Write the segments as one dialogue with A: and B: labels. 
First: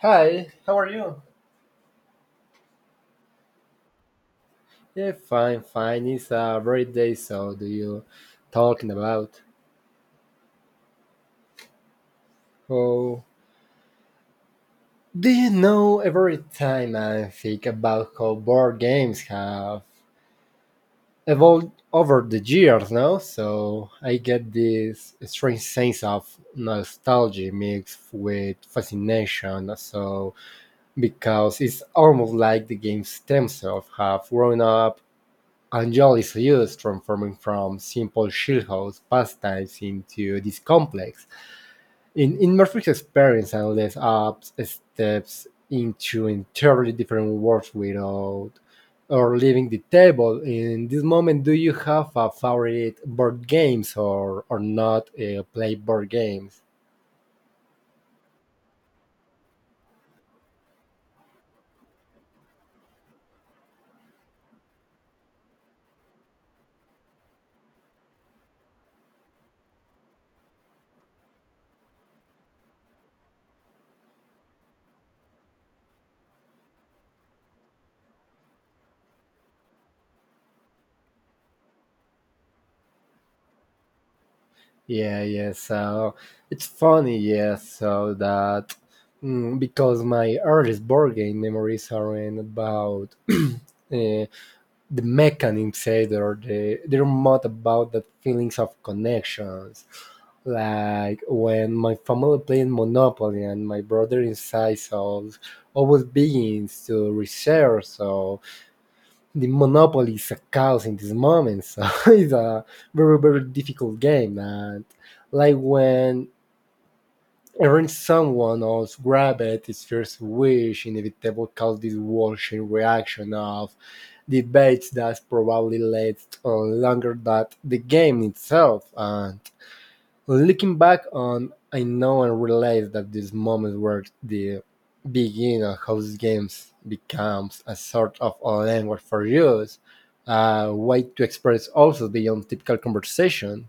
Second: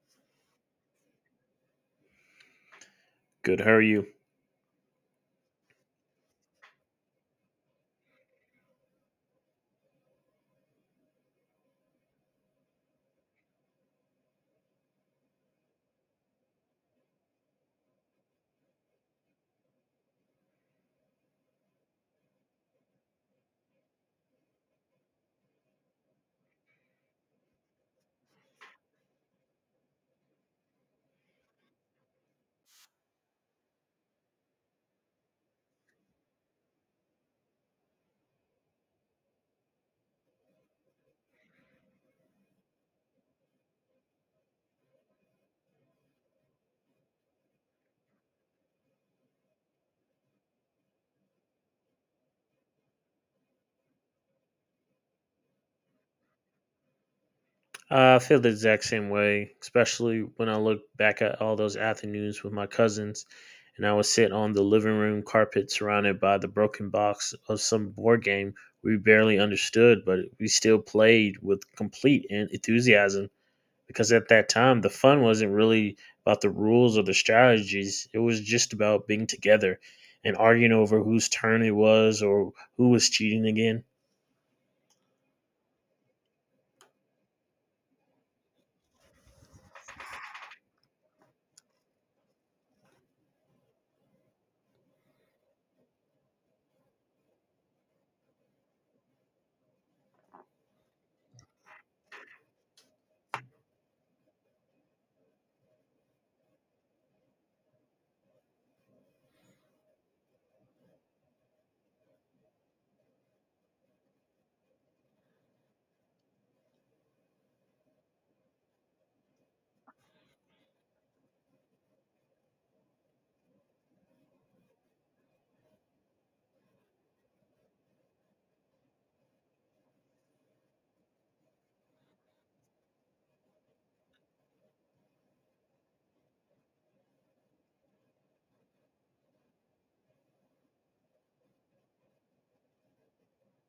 A: Hi. How are you?
B: Good. How are you?
A: Yeah, fine, fine. It's a very day, so do you talking about? Oh, do you know every time I think about how board games have evolved over the years, no? So I get this strange sense of nostalgia mixed with fascination. So because it's almost like the games themselves have grown up Angel is used, transforming from simple childhood pastimes into this complex, in Murphy's experience and leads up steps into entirely different worlds without or leaving the table. In this moment, do you have a favorite board games or not play board games?
B: I feel the exact same way, especially when I look back at all those afternoons with my cousins, and I would sit on the living room carpet surrounded by the broken box of some board game we barely understood, but we still played with complete enthusiasm because at that time the fun wasn't really about the rules or the strategies, it was just about being together and arguing over whose turn it was or who was cheating again.
A: Yeah, yeah. So it's funny, yeah. So that because my earliest board game memories aren't about. uh, the mechanisms, either or they're not about that feelings of connections like when my family played monopoly and my brother inside so always begins to research so the monopoly is a chaos in this moment so it's a very difficult game and like when Aaron someone else grab it, his first wish inevitable caused this washing reaction of debates that probably lasted longer than the game itself, and looking back on, I know and realize that these moments were the beginning of how these games becomes a sort of a language for use, a way to express also beyond typical conversation.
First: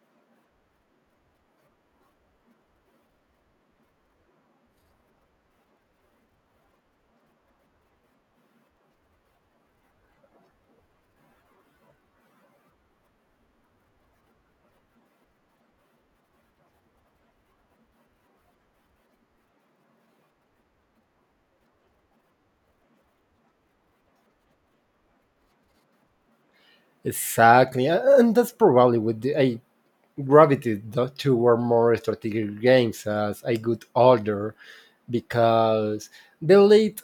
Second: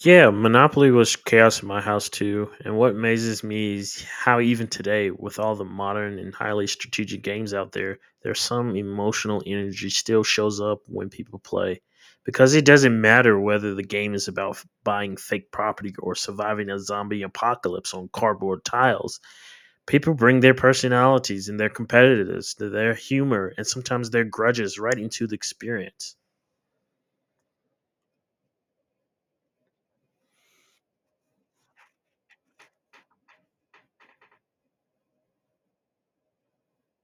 B: Yeah, Monopoly was chaos in my house too. And what amazes me is how even today, with all the modern and highly strategic games out there, there's some emotional energy still shows up when people play. Because it doesn't matter whether the game is about buying fake property or surviving a zombie apocalypse on cardboard tiles, people bring their personalities and their competitiveness, their humor, and sometimes their grudges right into the experience.
A: Exactly, and that's probably what the, I gravitated toward more strategic games as I got older because they led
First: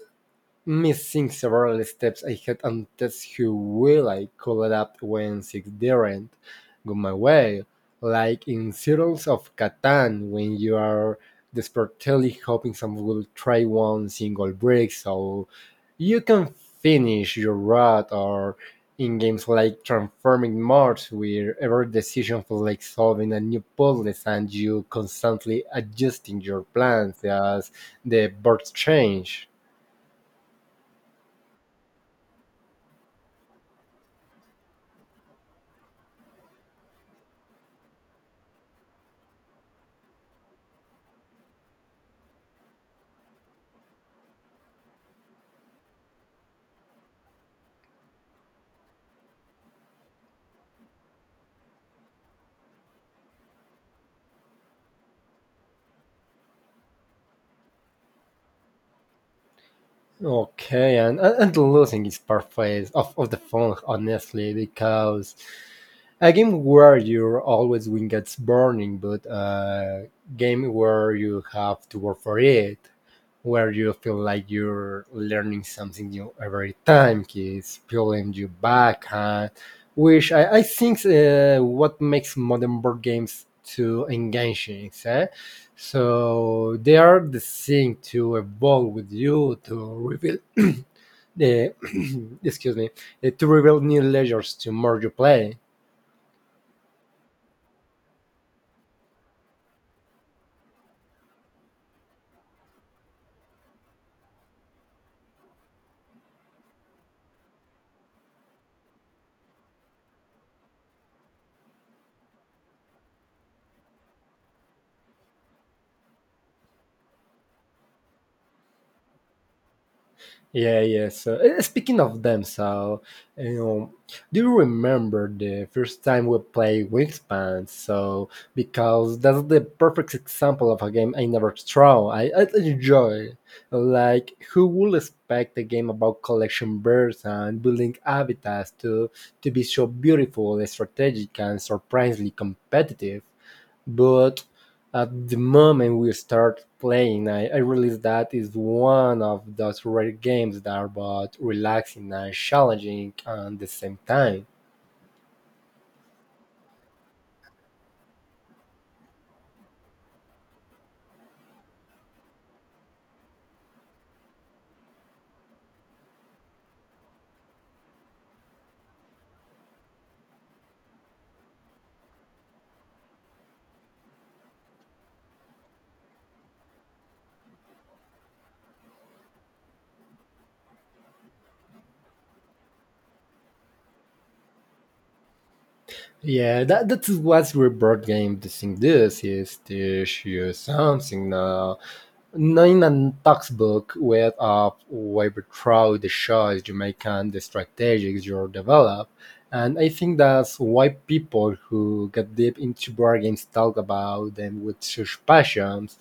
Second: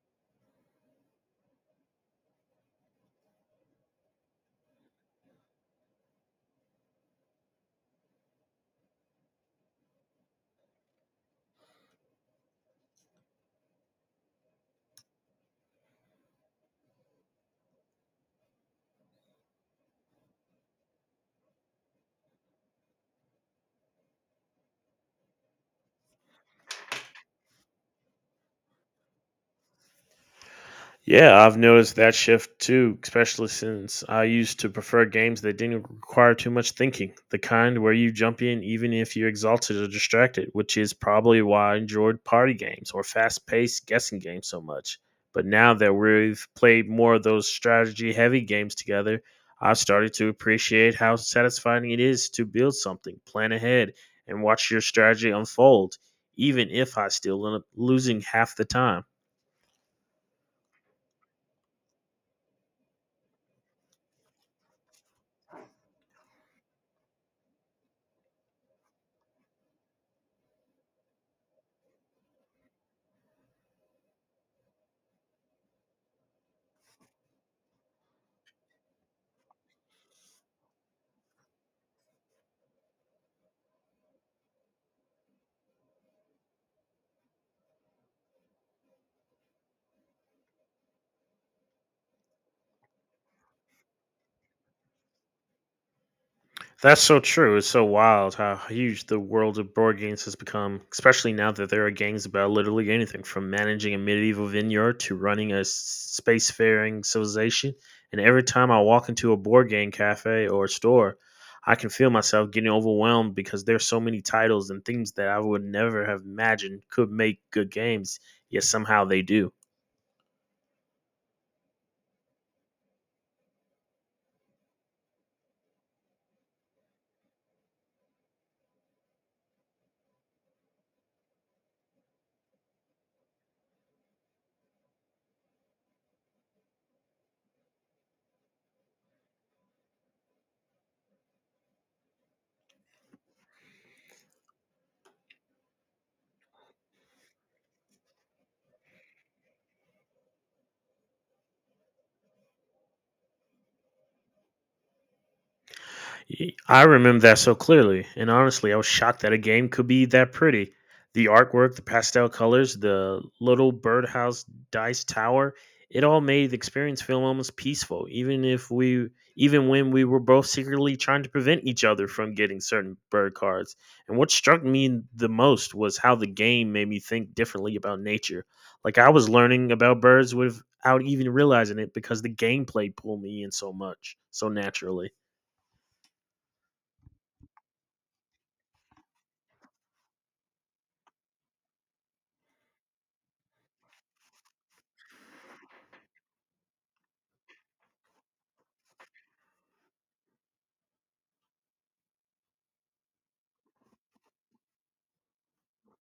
A: missing several steps ahead and test how well I could adapt when things didn't go my way, like in Settlers of Catan when you are desperately hoping someone will try one single brick so you can finish your route, or in games like Transforming Mars, where every decision feels like solving a new puzzle and you constantly adjusting your plans as the birds change.
B: Yeah, I've noticed that shift too, especially since I used to prefer games that didn't require too much thinking, the kind where you jump in even if you're exhausted or distracted, which is probably why I enjoyed party games or fast paced guessing games so much. But now that we've played more of those strategy heavy games together, I've started to appreciate how satisfying it is to build something, plan ahead, and watch your strategy unfold, even if I still end up losing half the time.
A: Okay, and losing is part phase of the fun, honestly, because a game where you're always win gets burning, but a game where you have to work for it, where you feel like you're learning something new every time, keeps pulling you back, huh? Which I think what makes modern board games too engaging. Eh? So they are the thing to evolve with you to reveal the excuse me to reveal new layers to more you play.
B: That's so true. It's so wild how huge the world of board games has become, especially now that there are games about literally anything from managing a medieval vineyard to running a spacefaring civilization. And every time I walk into a board game cafe or store, I can feel myself getting overwhelmed because there's so many titles and things that I would never have imagined could make good games, yet somehow they do.
A: Yeah, yeah. So speaking of them, so you know, do you remember the first time we played Wingspan? So because that's the perfect example of a game I never throw. I enjoy. Like who would expect a game about collection birds and building habitats to be so beautiful, strategic, and surprisingly competitive? But at the moment we start playing, I realize that is one of those rare games that are both relaxing and challenging at the same time.
B: I remember that so clearly, and honestly, I was shocked that a game could be that pretty. The artwork, the pastel colors, the little birdhouse dice tower, it all made the experience feel almost peaceful, even if we even when we were both secretly trying to prevent each other from getting certain bird cards. And what struck me the most was how the game made me think differently about nature. Like I was learning about birds without even realizing it because the gameplay pulled me in so much, so naturally.
A: Yeah, that's what your board game thing does is teach you something Noonan textbook with of Webtroid shows you make and the strategies you develop. And I think that's why people who get deep into board games talk about them with such passions,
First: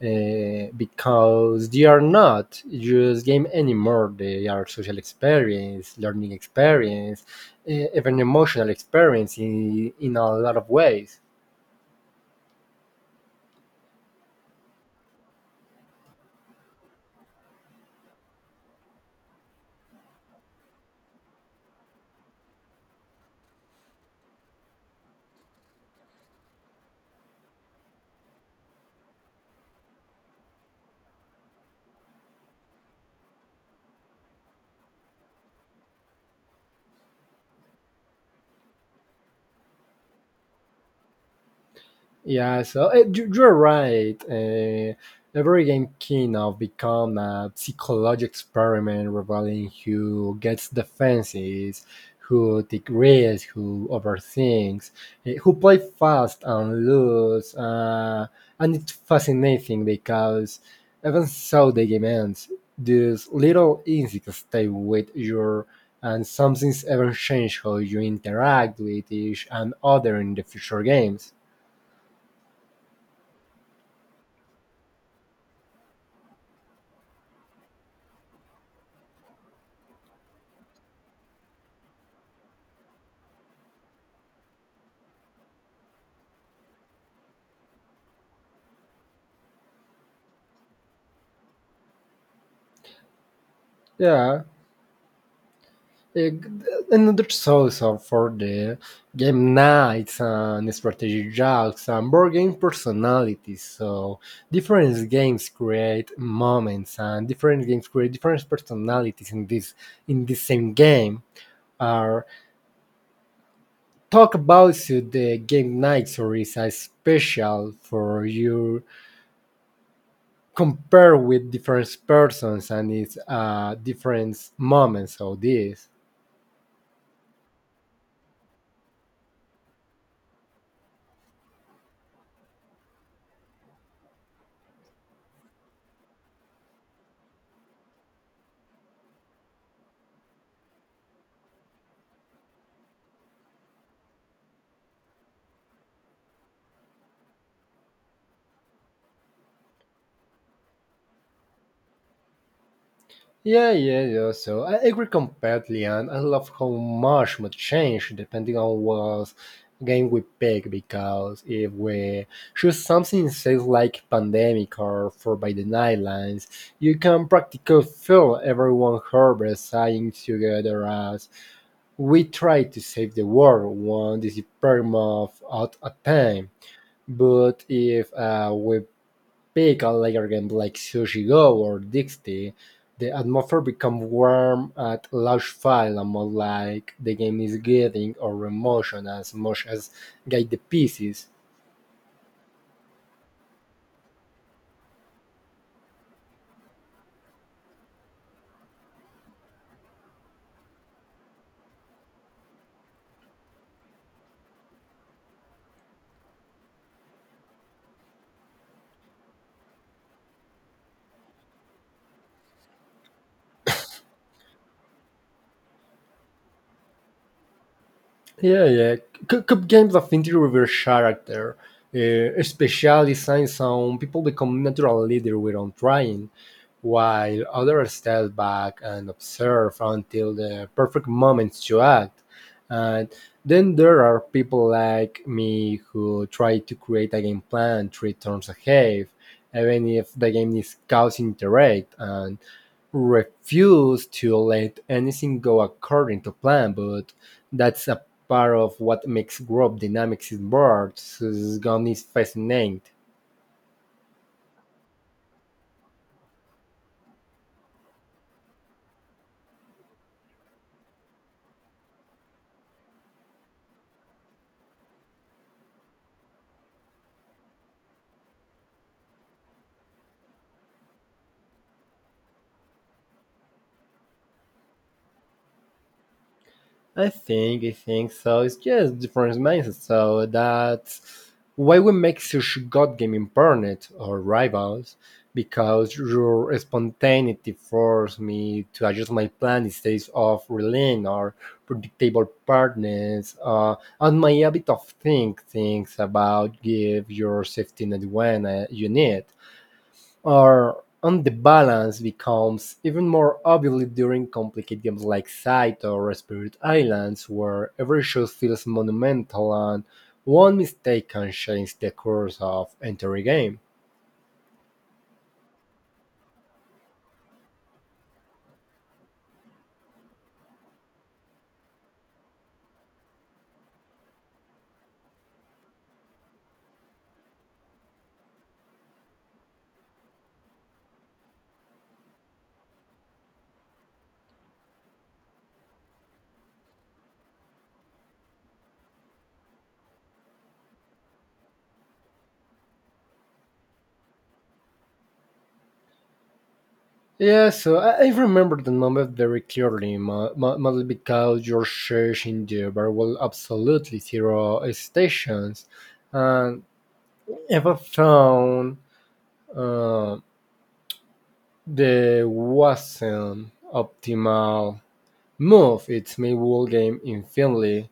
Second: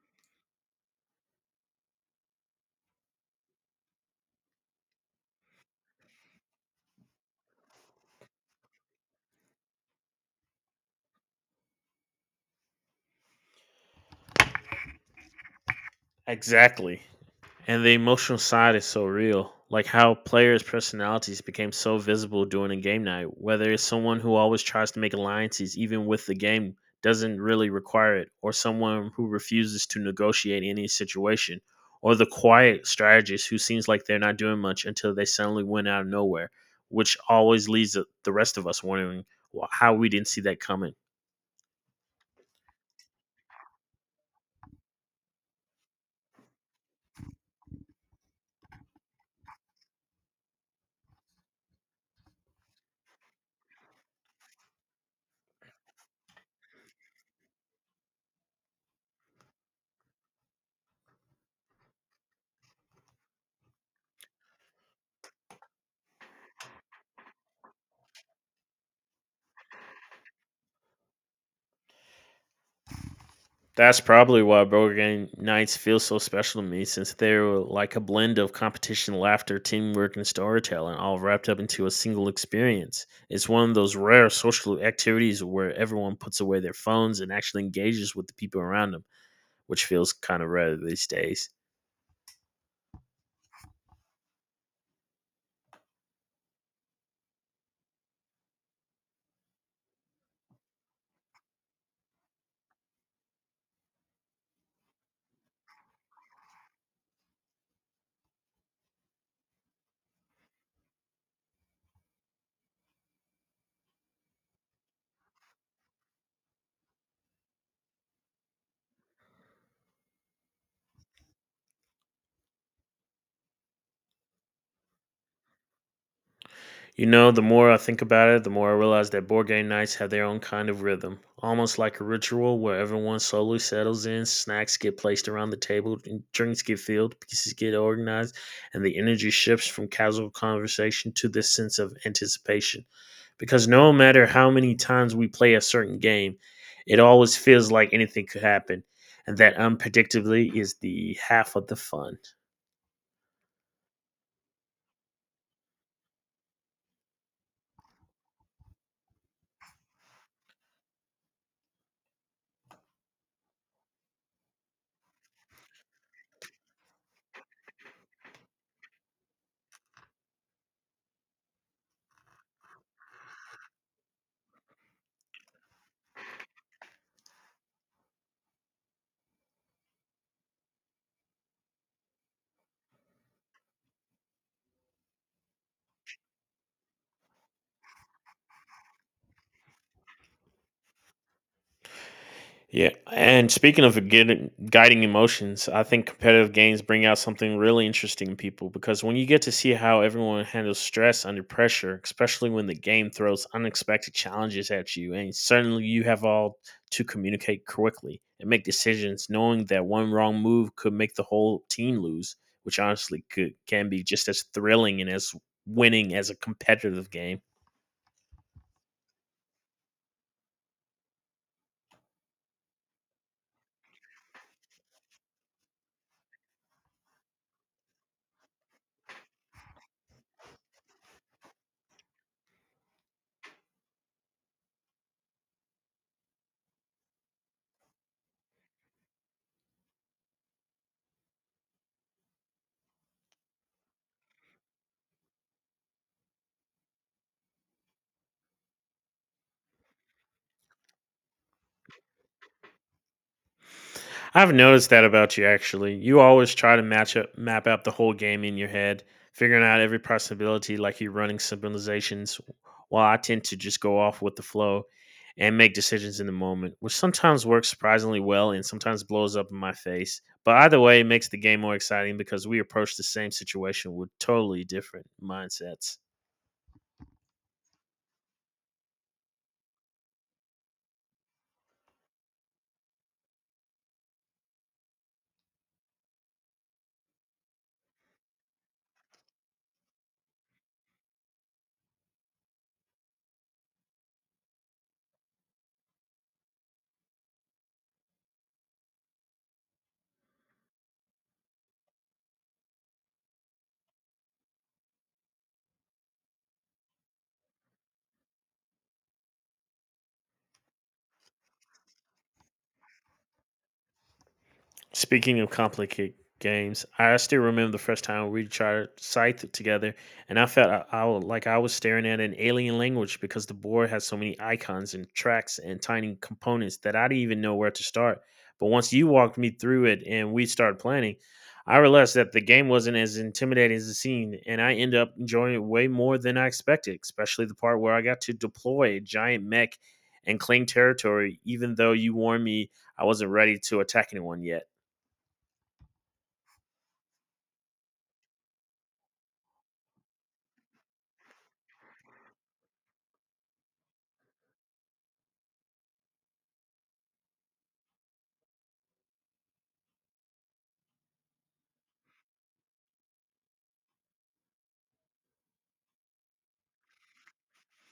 A: because they are not just game anymore. They are social experience, learning experience, even emotional experience in a lot of ways.
B: Exactly. And the emotional side is so real. Like how players' personalities became so visible during a game night. Whether it's someone who always tries to make alliances even with the game doesn't really require it, or someone who refuses to negotiate any situation, or the quiet strategist who seems like they're not doing much until they suddenly win out of nowhere, which always leaves the rest of us wondering well, how we didn't see that coming.
A: Yeah, so you're right. Every game kind of become a psychological experiment revealing who gets defenses, who takes risks, who overthinks, who play fast and loose. And it's fascinating because even so the game ends, these little insights stay with you and something's ever change how you interact with each and other in the future games.
B: That's probably why board game nights feel so special to me, since they're like a blend of competition, laughter, teamwork, and storytelling, all wrapped up into a single experience. It's one of those rare social activities where everyone puts away their phones and actually engages with the people around them, which feels kind of rare these days.
A: Yeah. Uh, Another source of- for the game nights and strategy jokes and board game personalities. So different games create moments, and different games create different personalities in this in the same game. Are talk about so the game nights or is a special for you compare with different persons and it's different moments of this.
B: You know, the more I think about it, the more I realize that board game nights have their own kind of rhythm, almost like a ritual where everyone slowly settles in, snacks get placed around the table, and drinks get filled, pieces get organized, and the energy shifts from casual conversation to this sense of anticipation. Because no matter how many times we play a certain game, it always feels like anything could happen, and that unpredictably is the half of the fun.
A: Yeah, yeah, yeah. So I agree completely, and I love how much would change depending on what game we pick. Because if we choose something says like pandemic or for by the Nightlands, you can practically feel everyone harbor sighing together as we try to save the world one disappearance of at a time. But if we pickle layer games like Sushi Go or Dixie, the atmosphere becomes warm at large file and more like the game is getting or emotion as much as guide the pieces.
B: Yeah. And speaking of guiding emotions, I think competitive games bring out something really interesting in people because when you get to see how everyone handles stress under pressure, especially when the game throws unexpected challenges at you, and certainly you have all to communicate quickly and make decisions knowing that one wrong move could make the whole team lose, which honestly could can be just as thrilling and as winning as a competitive game.
A: Yeah, yeah. Cup games of interior reverse character, uh, especially since some people become natural leader without trying, while others step back and observe until the perfect moment to act. And then there are people like me who try to create a game plan three turns ahead, even if the game is causing direct and refuse to let anything go according to plan, but that's a part of what makes group dynamics in boards. So this game is fascinating.
B: I've noticed that about you actually. You always try to match up map out the whole game in your head, figuring out every possibility like you're running simulations while I tend to just go off with the flow and make decisions in the moment, which sometimes works surprisingly well and sometimes blows up in my face. But either way, it makes the game more exciting because we approach the same situation with totally different mindsets.
A: I think so. It's just different mindset. So that's why we make such god gaming partners or rivals, because your spontaneity forced me to adjust my plan instead of relying on predictable partners. And my habit of think things about give your safety net when you need. Or, on the balance, becomes even more obvious during complicated games like Scythe or Spirit Islands, where every shot feels monumental and one mistake can change the course of entire game.
B: Speaking of complicated games, I still remember the first time we tried Scythe together, and I felt like I was staring at an alien language because the board had so many icons and tracks and tiny components that I didn't even know where to start. But once you walked me through it and we started planning, I realized that the game wasn't as intimidating as it seemed, and I ended up enjoying it way more than I expected, especially the part where I got to deploy a giant mech and claim territory, even though you warned me I wasn't ready to attack anyone yet.
A: Yeah, so I remember the moment very clearly, mostly because you're searching the variable absolutely zero stations, and if I found uh, the wasn't optimal move is made game infinitely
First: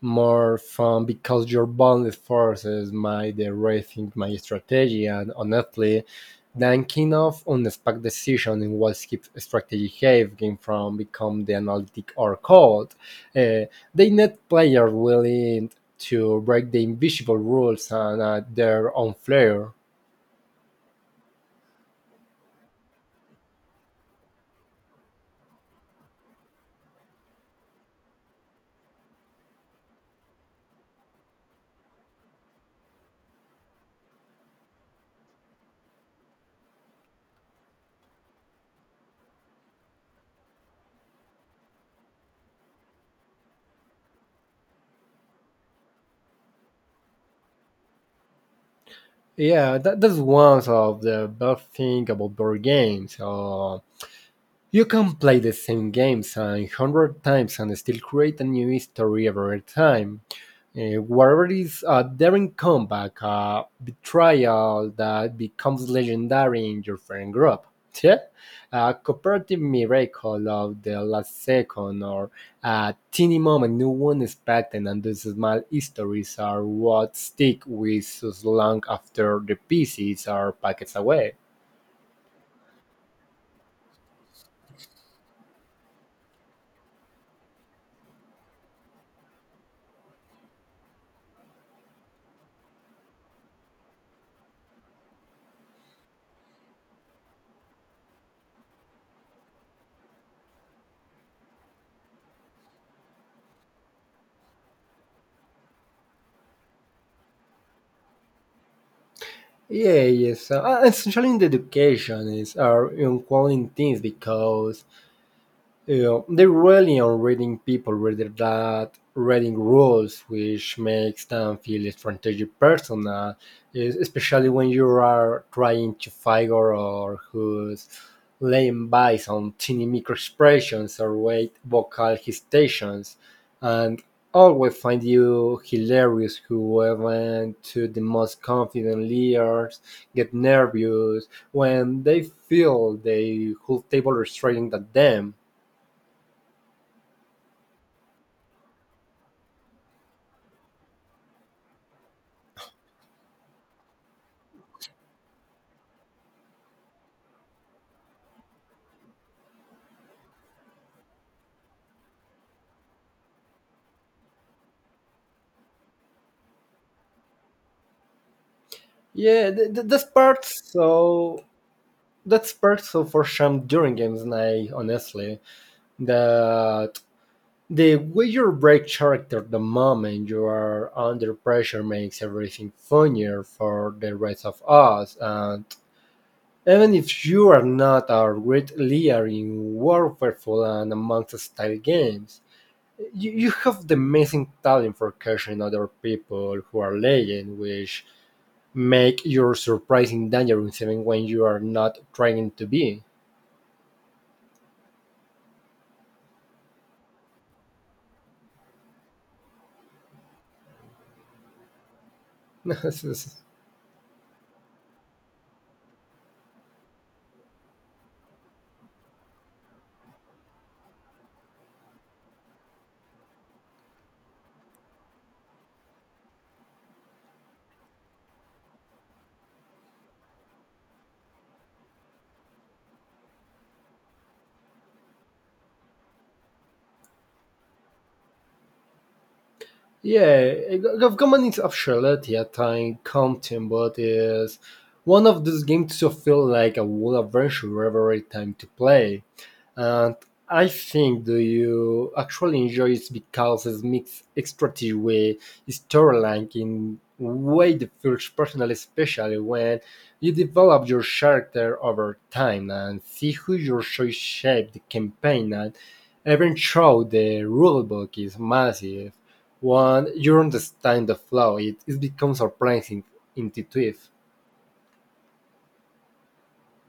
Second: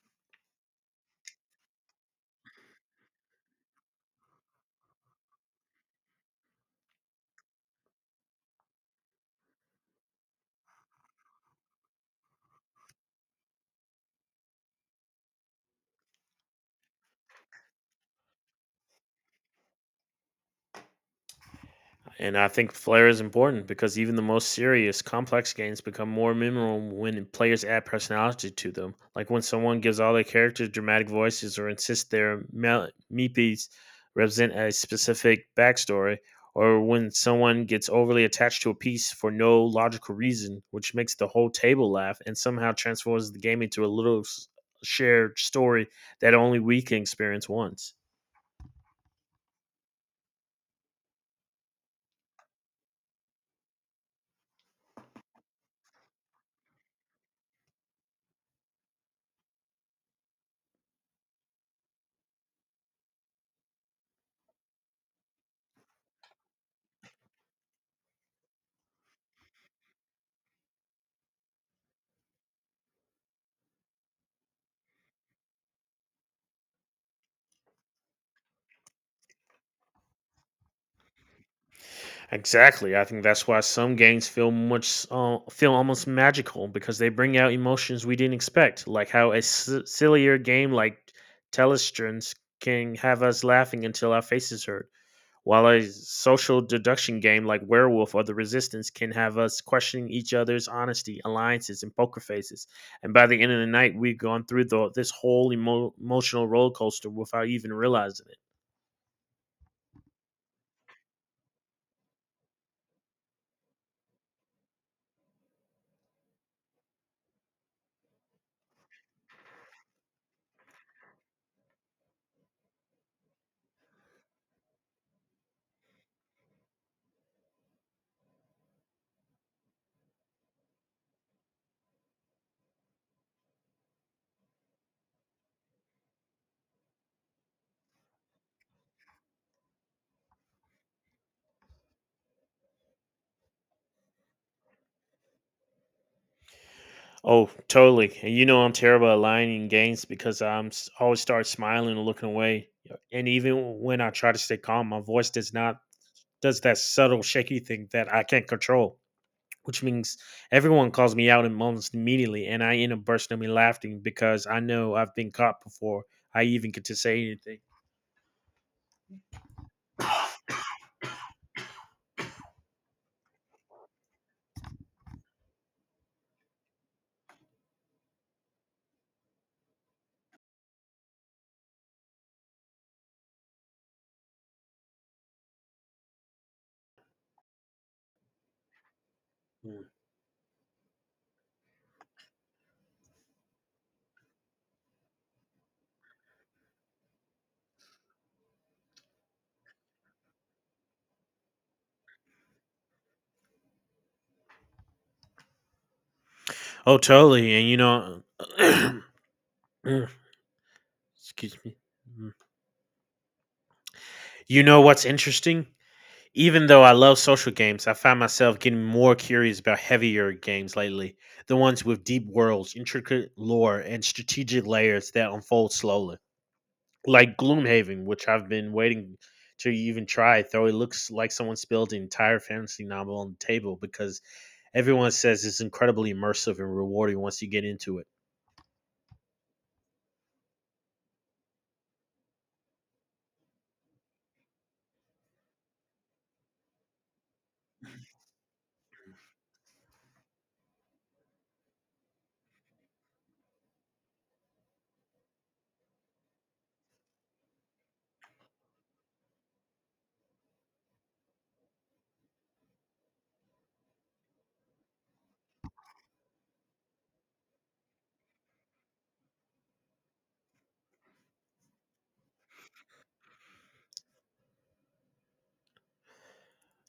A: more fun because your bonus forces might rethink my strategy and honestly thinking of unexpected decision in what keeps strategy have game from become the analytic or cold. Uh, they need players willing to break the invisible rules and add their own flair.
B: And I think flair is important because even the most serious, complex games become more memorable when players add personality to them. Like when someone gives all their characters dramatic voices or insists their meepies represent a specific backstory, or when someone gets overly attached to a piece for no logical reason, which makes the whole table laugh and somehow transforms the game into a little shared story that only we can experience once.
A: Yeah, that's one of the best thing about board games. You can play the same games a hundred times and still create a new history every time. Whatever it is a daring comeback, a betrayal that becomes legendary in your friend group. Yeah? A cooperative miracle of the last second or a teeny moment no one expected and those small histories are what stick with us long after the pieces are packed away.
B: Exactly. I think that's why some games feel much feel almost magical because they bring out emotions we didn't expect, like how a sillier game like Telestrans can have us laughing until our faces hurt, while a social deduction game like Werewolf or The Resistance can have us questioning each other's honesty, alliances, and poker faces. And by the end of the night, we've gone through this whole emotional roller coaster without even realizing it.
A: Yeah, yes. Essentially, in the education is are important things because yeah, they rely on reading people rather than reading rules, which makes them feel strategic personal, especially when you are trying to figure out who's laying by on tiny microexpressions or weight vocal hesitations, and always find you hilarious whoever to the most confident leaders get nervous when they feel the whole table is staring at them.
B: Oh, totally. And you know I'm terrible at lying in games because I'm always start smiling and looking away. Yeah. And even when I try to stay calm, my voice does not does that subtle shaky thing that I can't control, which means everyone calls me out in moments immediately, and I end up bursting me laughing because I know I've been caught before I even get to say anything.
A: Yeah, that's part so for some during games night, honestly, that the way you break character the moment you are under pressure makes everything funnier for the rest of us. And even if you are not our great leader in
B: Mm.
A: Warfare and amongst style games, you have the amazing talent for catching other people who are legend, which make your surprising dangerous even when you are not trying to be.
B: Oh, totally. And you know, Mm, excuse me. Mm. You know what's interesting? Even though I love social games, I find myself getting more curious about heavier games lately, the ones with deep worlds, intricate lore, and strategic layers that unfold slowly. Like Gloomhaven, which I've been waiting to even try. Though it looks like someone spilled the entire fantasy novel on the table because everyone says it's incredibly immersive and rewarding once you get into it.
A: Yeah, Government of Charlotte at time content, but is one of those games to feel like a wood adventure every time to play. And I think do you actually enjoy it because it makes extractive way storyline in way the feels personal, especially when you develop your character over time and see who your choice shaped the campaign and even though the rulebook is massive, when you understand the flow, it becomes surprising intuitive.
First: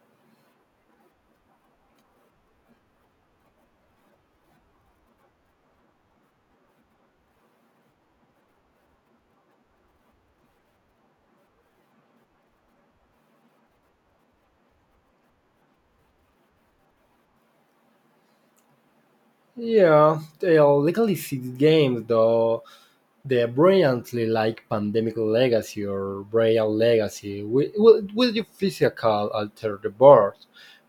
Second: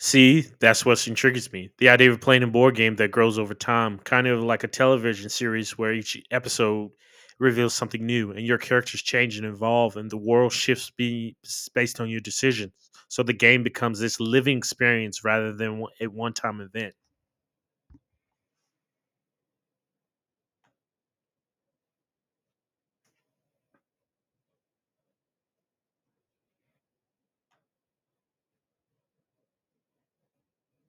B: See, that's what intrigues me. The idea of playing a board game that grows over time, kind of like a television series where each episode reveals something new and your characters change and evolve and the world shifts based on your decisions. So the game becomes this living experience rather than a one time event.
A: Yeah, they are legally six games though the brilliantly like pandemic legacy or braille legacy will you physical alter the board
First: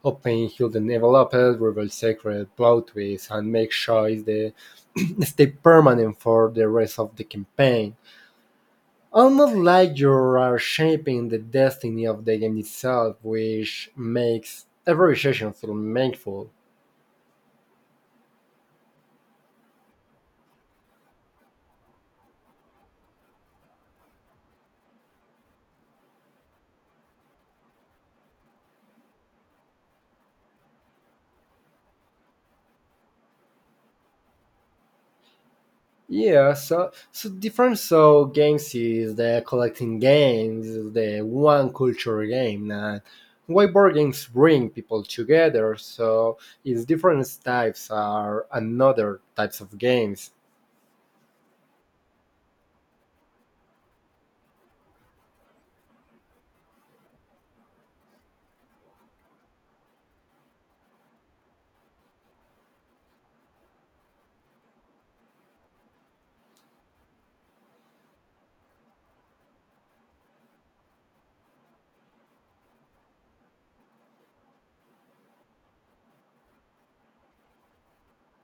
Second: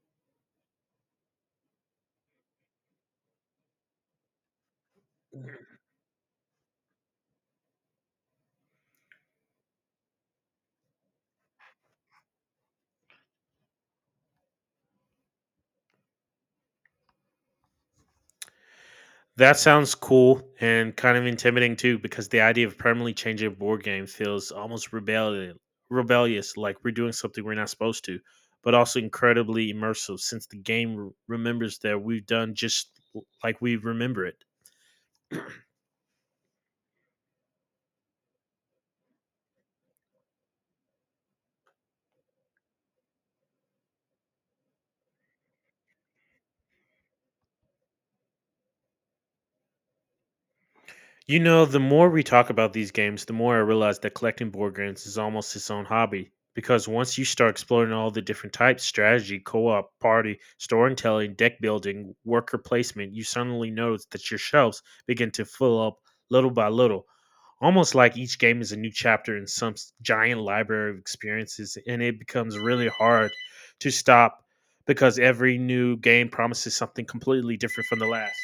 A: hoping he'll develop it, reveal secret plot twists and make sure it's the stay permanent for the rest of the campaign almost like you are shaping the destiny of the game itself which makes every session feel meaningful.
B: That sounds cool and kind of intimidating too, because the idea of permanently changing a board game feels almost rebellious, like we're doing something we're not supposed to, but also incredibly immersive since the game remembers that we've done just like we remember it.
A: Yeah, so so difference of games is the collecting games, is the one culture game, and why board games bring people together. So it's different types are another types of games.
B: You know, the more we talk about these games, the more I realize that collecting board games is almost its own hobby. Because once you start exploring all the different types strategy, co op, party, storytelling, deck building, worker placement you suddenly notice that your shelves begin to fill up little by little almost like each game is a new chapter in some giant library of experiences, and it becomes really hard to stop because every new game promises something completely different from the last.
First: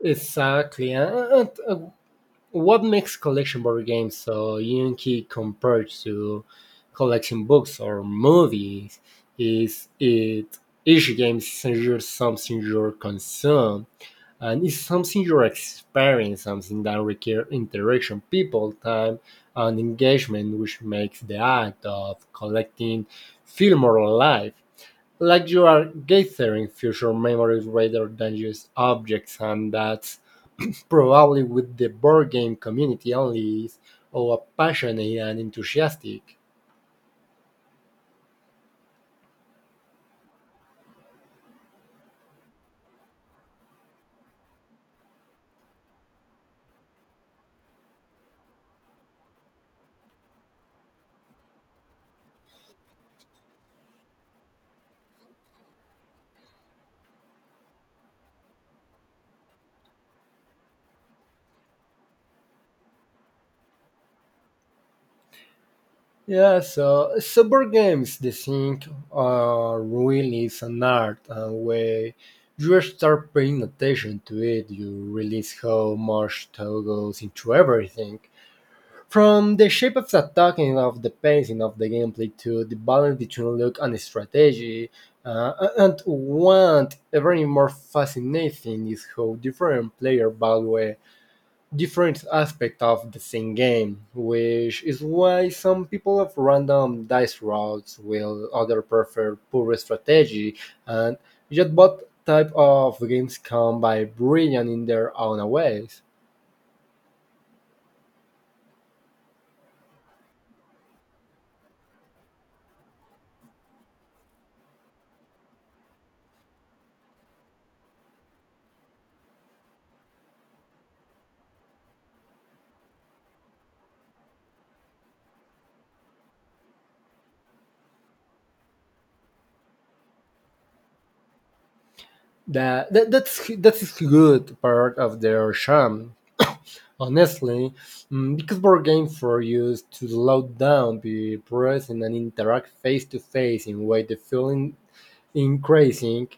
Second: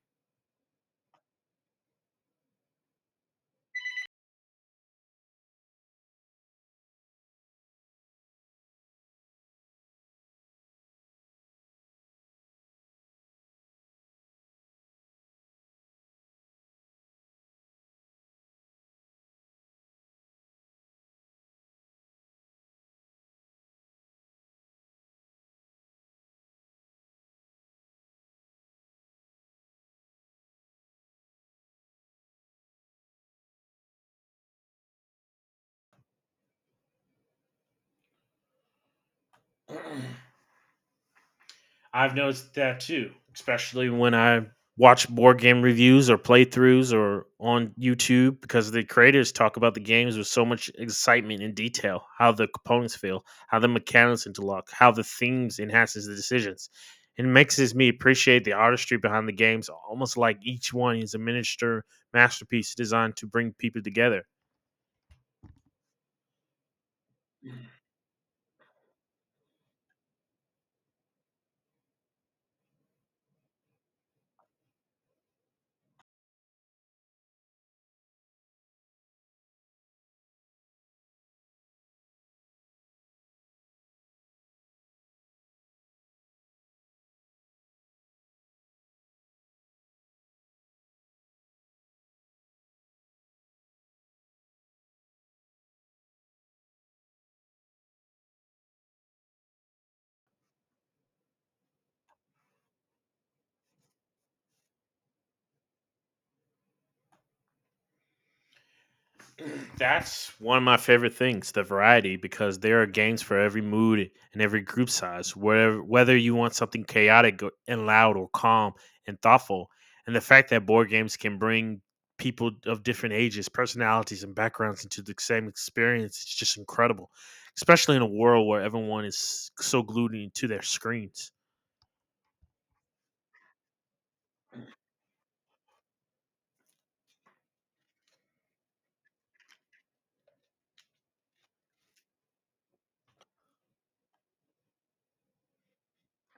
A: Exactly, and what makes collection board games so unique compared to collecting books or movies is it each game is just something you consume and it's something you're experiencing, something that requires interaction, people, time, and engagement, which makes the act of collecting feel more alive. Like you are gathering future memories rather than just objects, and that's probably with the board game community only is, or passionate and enthusiastic.
B: I've noticed that too, especially when I watch board game reviews or playthroughs or on YouTube because the creators talk about the games with so much excitement and detail, how the components feel, how the mechanics interlock, how the themes enhances the decisions. It makes me appreciate the artistry behind the games, almost like each one is a miniature masterpiece designed to bring people together.
A: Yeah, so, so board games, the thing really is an art, and when you start paying attention to it, you realize how much thought goes into everything. From the shape of the talking of the pacing of the gameplay to the balance between luck and strategy, and what even more fascinating is how different player value different aspect of the same game, which is why some people have random dice rolls, while others prefer pure strategy, and yet both type of games come by brilliant in their own ways.
B: That's one of my favorite things, the variety, because there are games for every mood and every group size. Whether you want something chaotic and loud, or calm and thoughtful, and the fact that board games can bring people of different ages, personalities, and backgrounds into the same experience is just incredible, especially in a world where everyone is so glued into their screens.
A: That's a good part of their charm. Honestly, because board games were used to slow down, be present, and interact face to face in way the feeling increasing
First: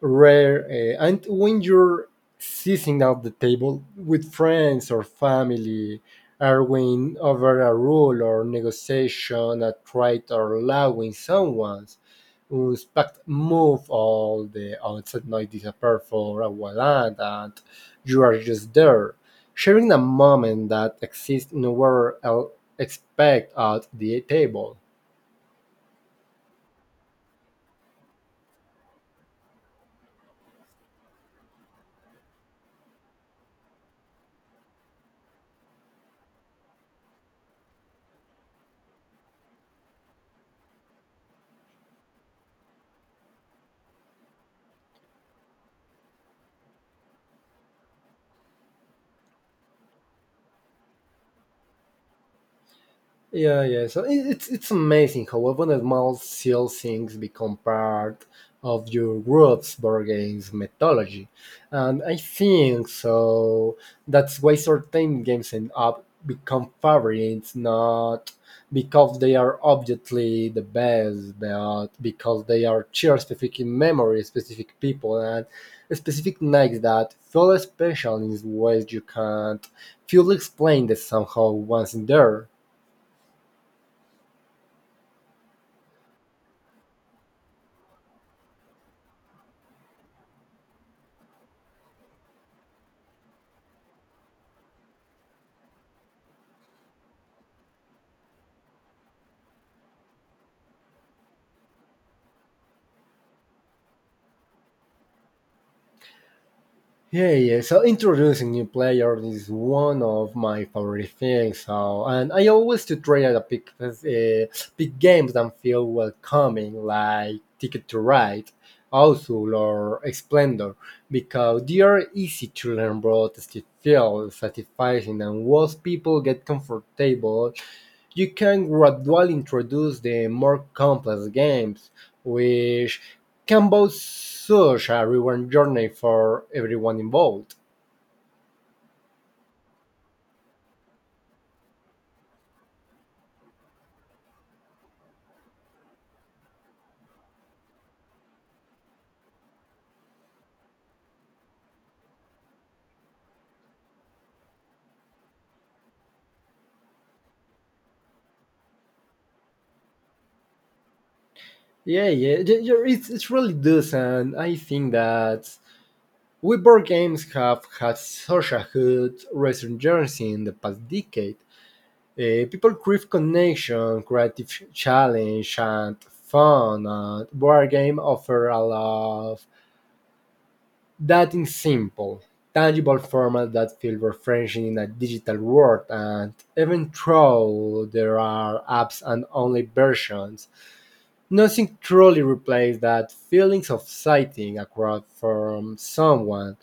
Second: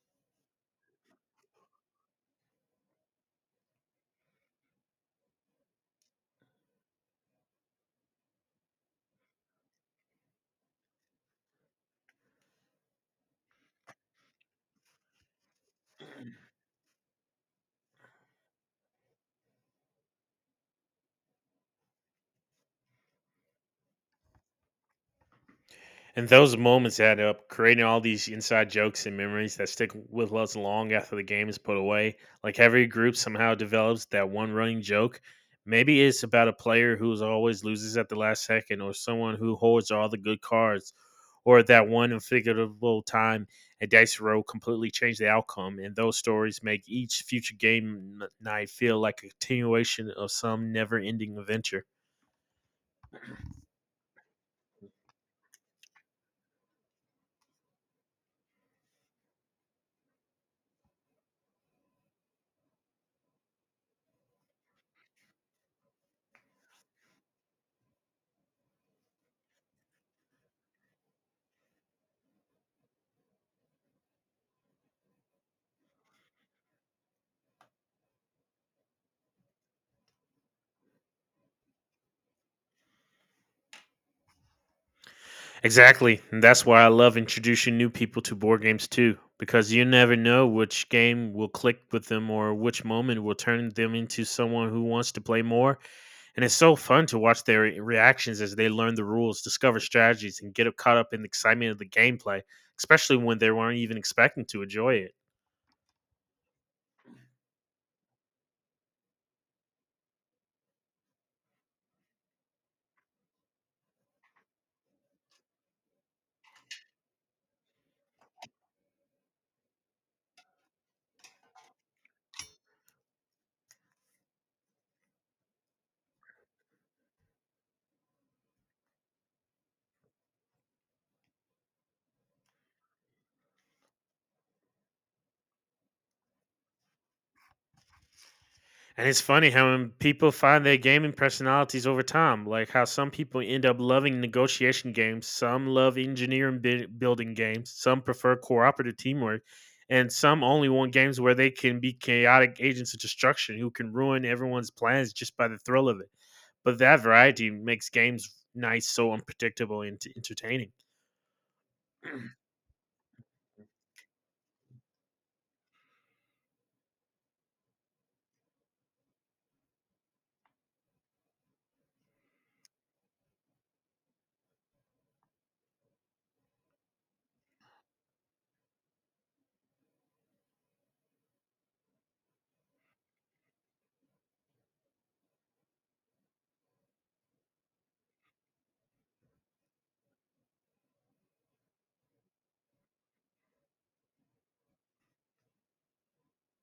A: rare. And when you're sitting at the table with friends or family, arguing over a rule or negotiation, a trait or allowing someone's unexpected move, all the outside noise disappear for a while, and you are just there, sharing a moment that exists nowhere else expect at the table.
B: And those moments add up, creating all these inside jokes and memories that stick with us long after the game is put away. Like every group somehow develops that one running joke. Maybe it's about a player who is always loses at the last second, or someone who holds all the good cards, or that one unforgettable time a dice roll completely changed the outcome. And those stories make each future game night feel like a continuation of some never ending adventure.
A: Yeah, yeah. So it's amazing how often the small seal things become part of your group's board games mythology, and I think so. That's why certain games end up become favorites, not because they are obviously the best, but because they are share specific memories, specific people, and specific nights that feel special in ways you can't fully explain that somehow once in there.
B: Exactly. And that's why I love introducing new people to board games too, because you never know which game will click with them or which moment will turn them into someone who wants to play more. And it's so fun to watch their reactions as they learn the rules, discover strategies, and get caught up in the excitement of the gameplay, especially when they weren't even expecting to enjoy it.
A: Yeah, yeah. So introducing new players is one of my favorite things. So, and I always to try to pick pick games that feel welcoming, like Ticket to Ride, Outlaw, or Splendor, because they are easy to learn, but still feel satisfying. And once people get comfortable, you can gradually introduce the more complex games, which can be such a rewarding journey for everyone involved.
B: And it's funny how when people find their gaming personalities over time, like how some people end up loving negotiation games, some love engineering building games, some prefer cooperative teamwork, and some only want games where they can be chaotic agents of destruction who can ruin everyone's plans just by the thrill of it. But that variety makes games nice, so unpredictable and entertaining.
A: Yeah, yeah, it's really does, and I think that we board games have had such a good resurgence in the past decade. People crave connection, creative challenge, and fun. And board game offer a lot of that in simple, tangible format that feels refreshing in a digital world. And even though there are apps and only versions, nothing truly replaces that feelings of sighting across from someone,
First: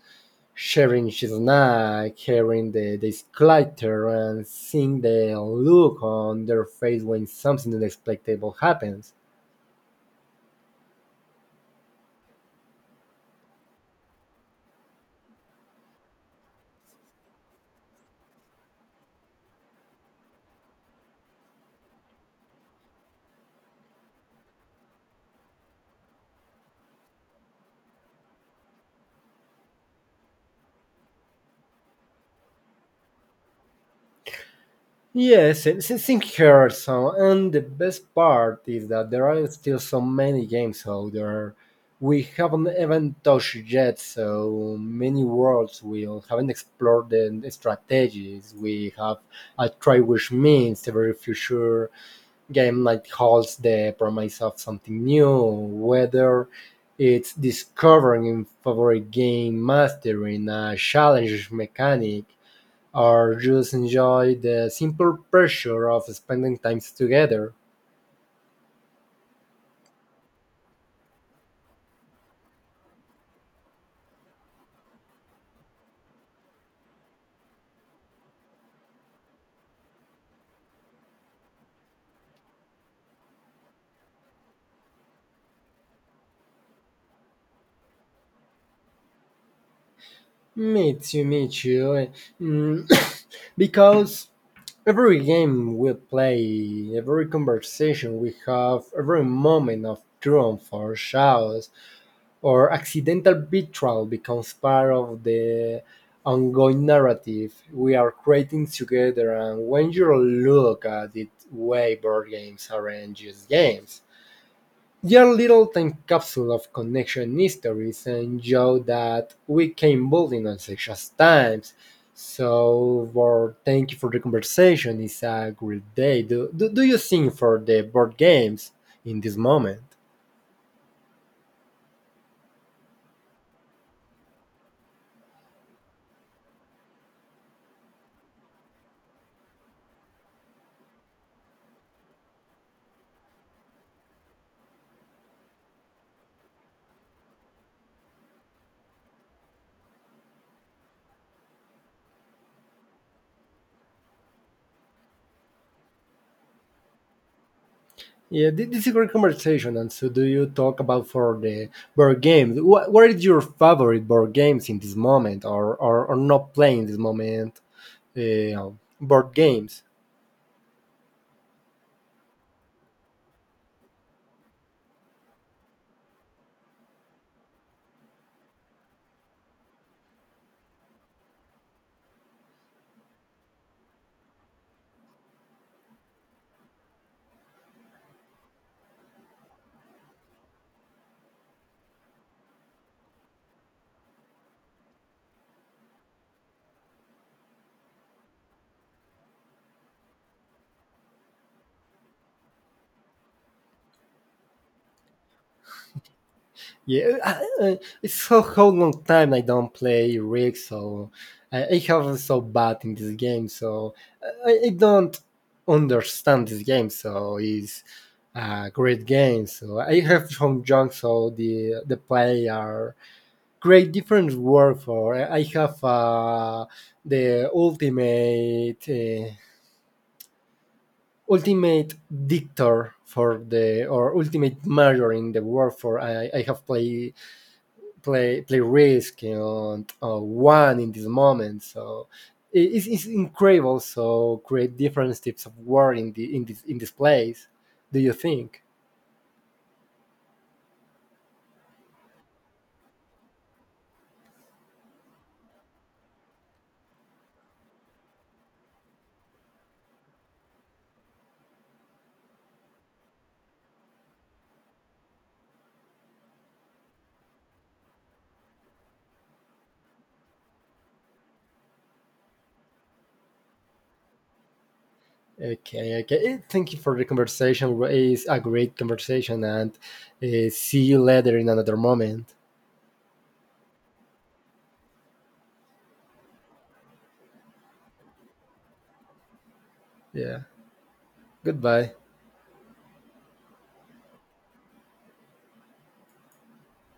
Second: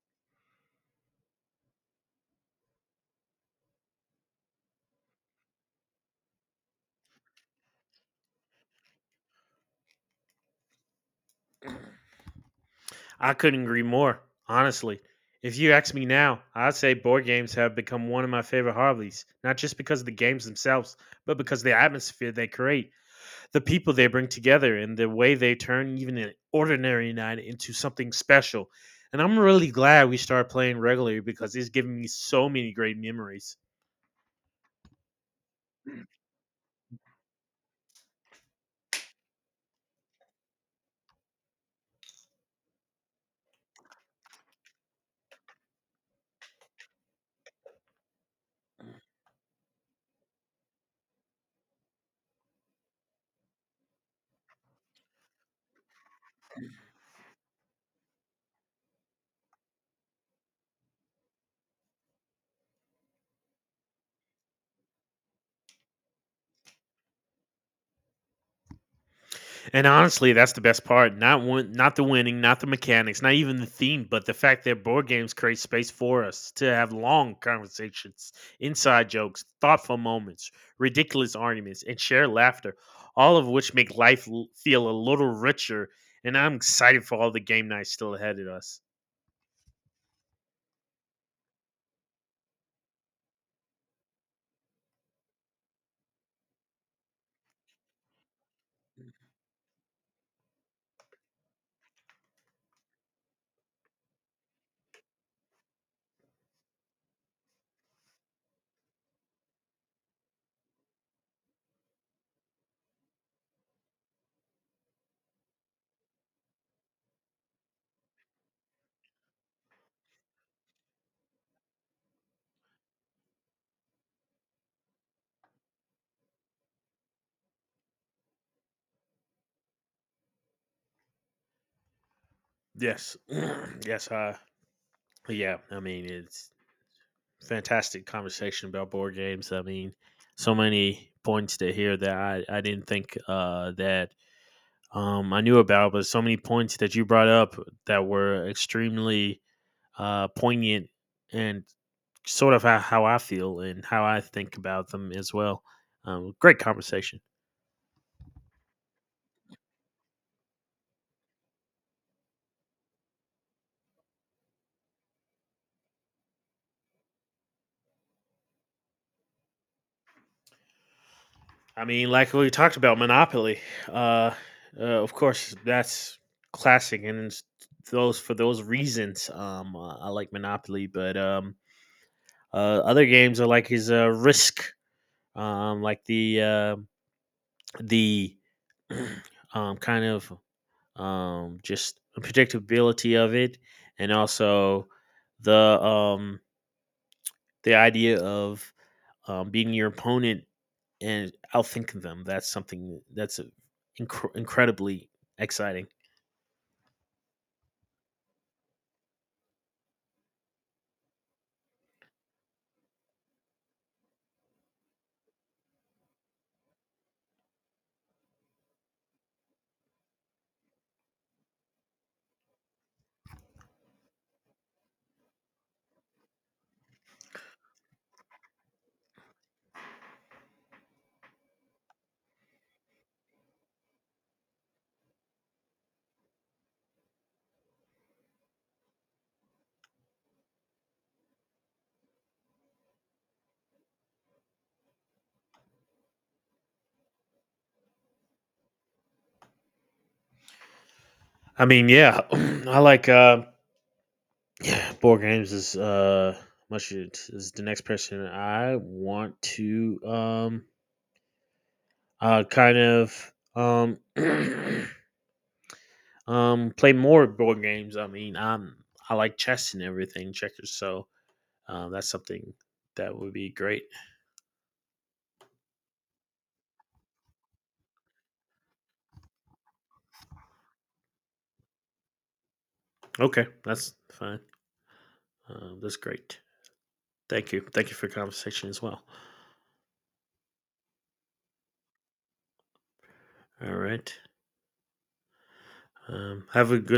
A: sharing his snack, hearing the clatter, and seeing the look on their face when something unexpected happens.
B: I couldn't agree more, honestly. If you ask me now, I'd say board games have become one of my favorite hobbies, not just because of the games themselves, but because of the atmosphere they create, the people they bring together, and the way they turn even an ordinary night into something special. And I'm really glad we started playing regularly because it's given me so many great memories.
A: Yes, it's incredible. And the best part is that there are still so many games out there we haven't even touched yet, so many worlds we haven't explored the strategies. We have a try which means every future game like holds the promise of something new, whether it's discovering a favorite game, mastering a challenge mechanic, or just enjoy the simple pleasure of spending time together.
B: And honestly, that's the best part. Not one, not the winning, not the mechanics, not even the theme, but the fact that board games create space for us to have long conversations, inside jokes, thoughtful moments, ridiculous arguments, and share laughter, all of which make life feel a little richer. And I'm excited for all the game nights still ahead of us.
A: Me too, me too. Mm, because every game we play, every conversation we have, every moment of triumph or shouts or accidental betrayal becomes part of the ongoing narrative we are creating together. And when you look at it, way board games aren't just games. Your little time capsule of connection histories and show that we came building on such as times. So, well, thank you for the conversation. It's a great day. Do you think for the board games in this moment?
B: Yes. Yes. Yeah. I mean, it's fantastic conversation about board games. I mean, so many points to hear that I didn't think that I knew about, but so many points that you brought up that were extremely poignant and sort of how I feel and how I think about them as well. Great conversation.
A: Yeah, this is a great conversation. And so, do you talk about for the board games? What is your favorite board games in this moment, or not playing this moment? Uh, Board games.
B: I mean, like we talked about Monopoly. Uh, of course, that's classic, and it's those for those reasons, I like Monopoly. But Other games are like his Risk, like the kind of just predictability of it, and also the um, the idea of beating your opponent and outthink them. That's something that's a, incredibly exciting.
A: Yeah, it's so how long time I don't play Rig, so I have so bad in this game, so I don't understand this game. So it's a great game. So I have some junk, so the play are great different work for. I have the ultimate ultimate dictator for the or ultimate major in the world for I have played play risk and one in this moment. So it's incredible. So create different types of war in the in this place. Do you think?
B: I mean, yeah, I like yeah, board games is much is the next person I want to kind of play more board games. I mean, I like chess and everything, checkers. So that's something that would be great.
A: Okay, okay. Eh, thank you for the conversation. It's a great conversation, and see you later in another moment.
B: Okay, that's fine. That's great. Thank you. Thank you for the conversation as well.
A: Yeah. Goodbye.
B: All right. Have a good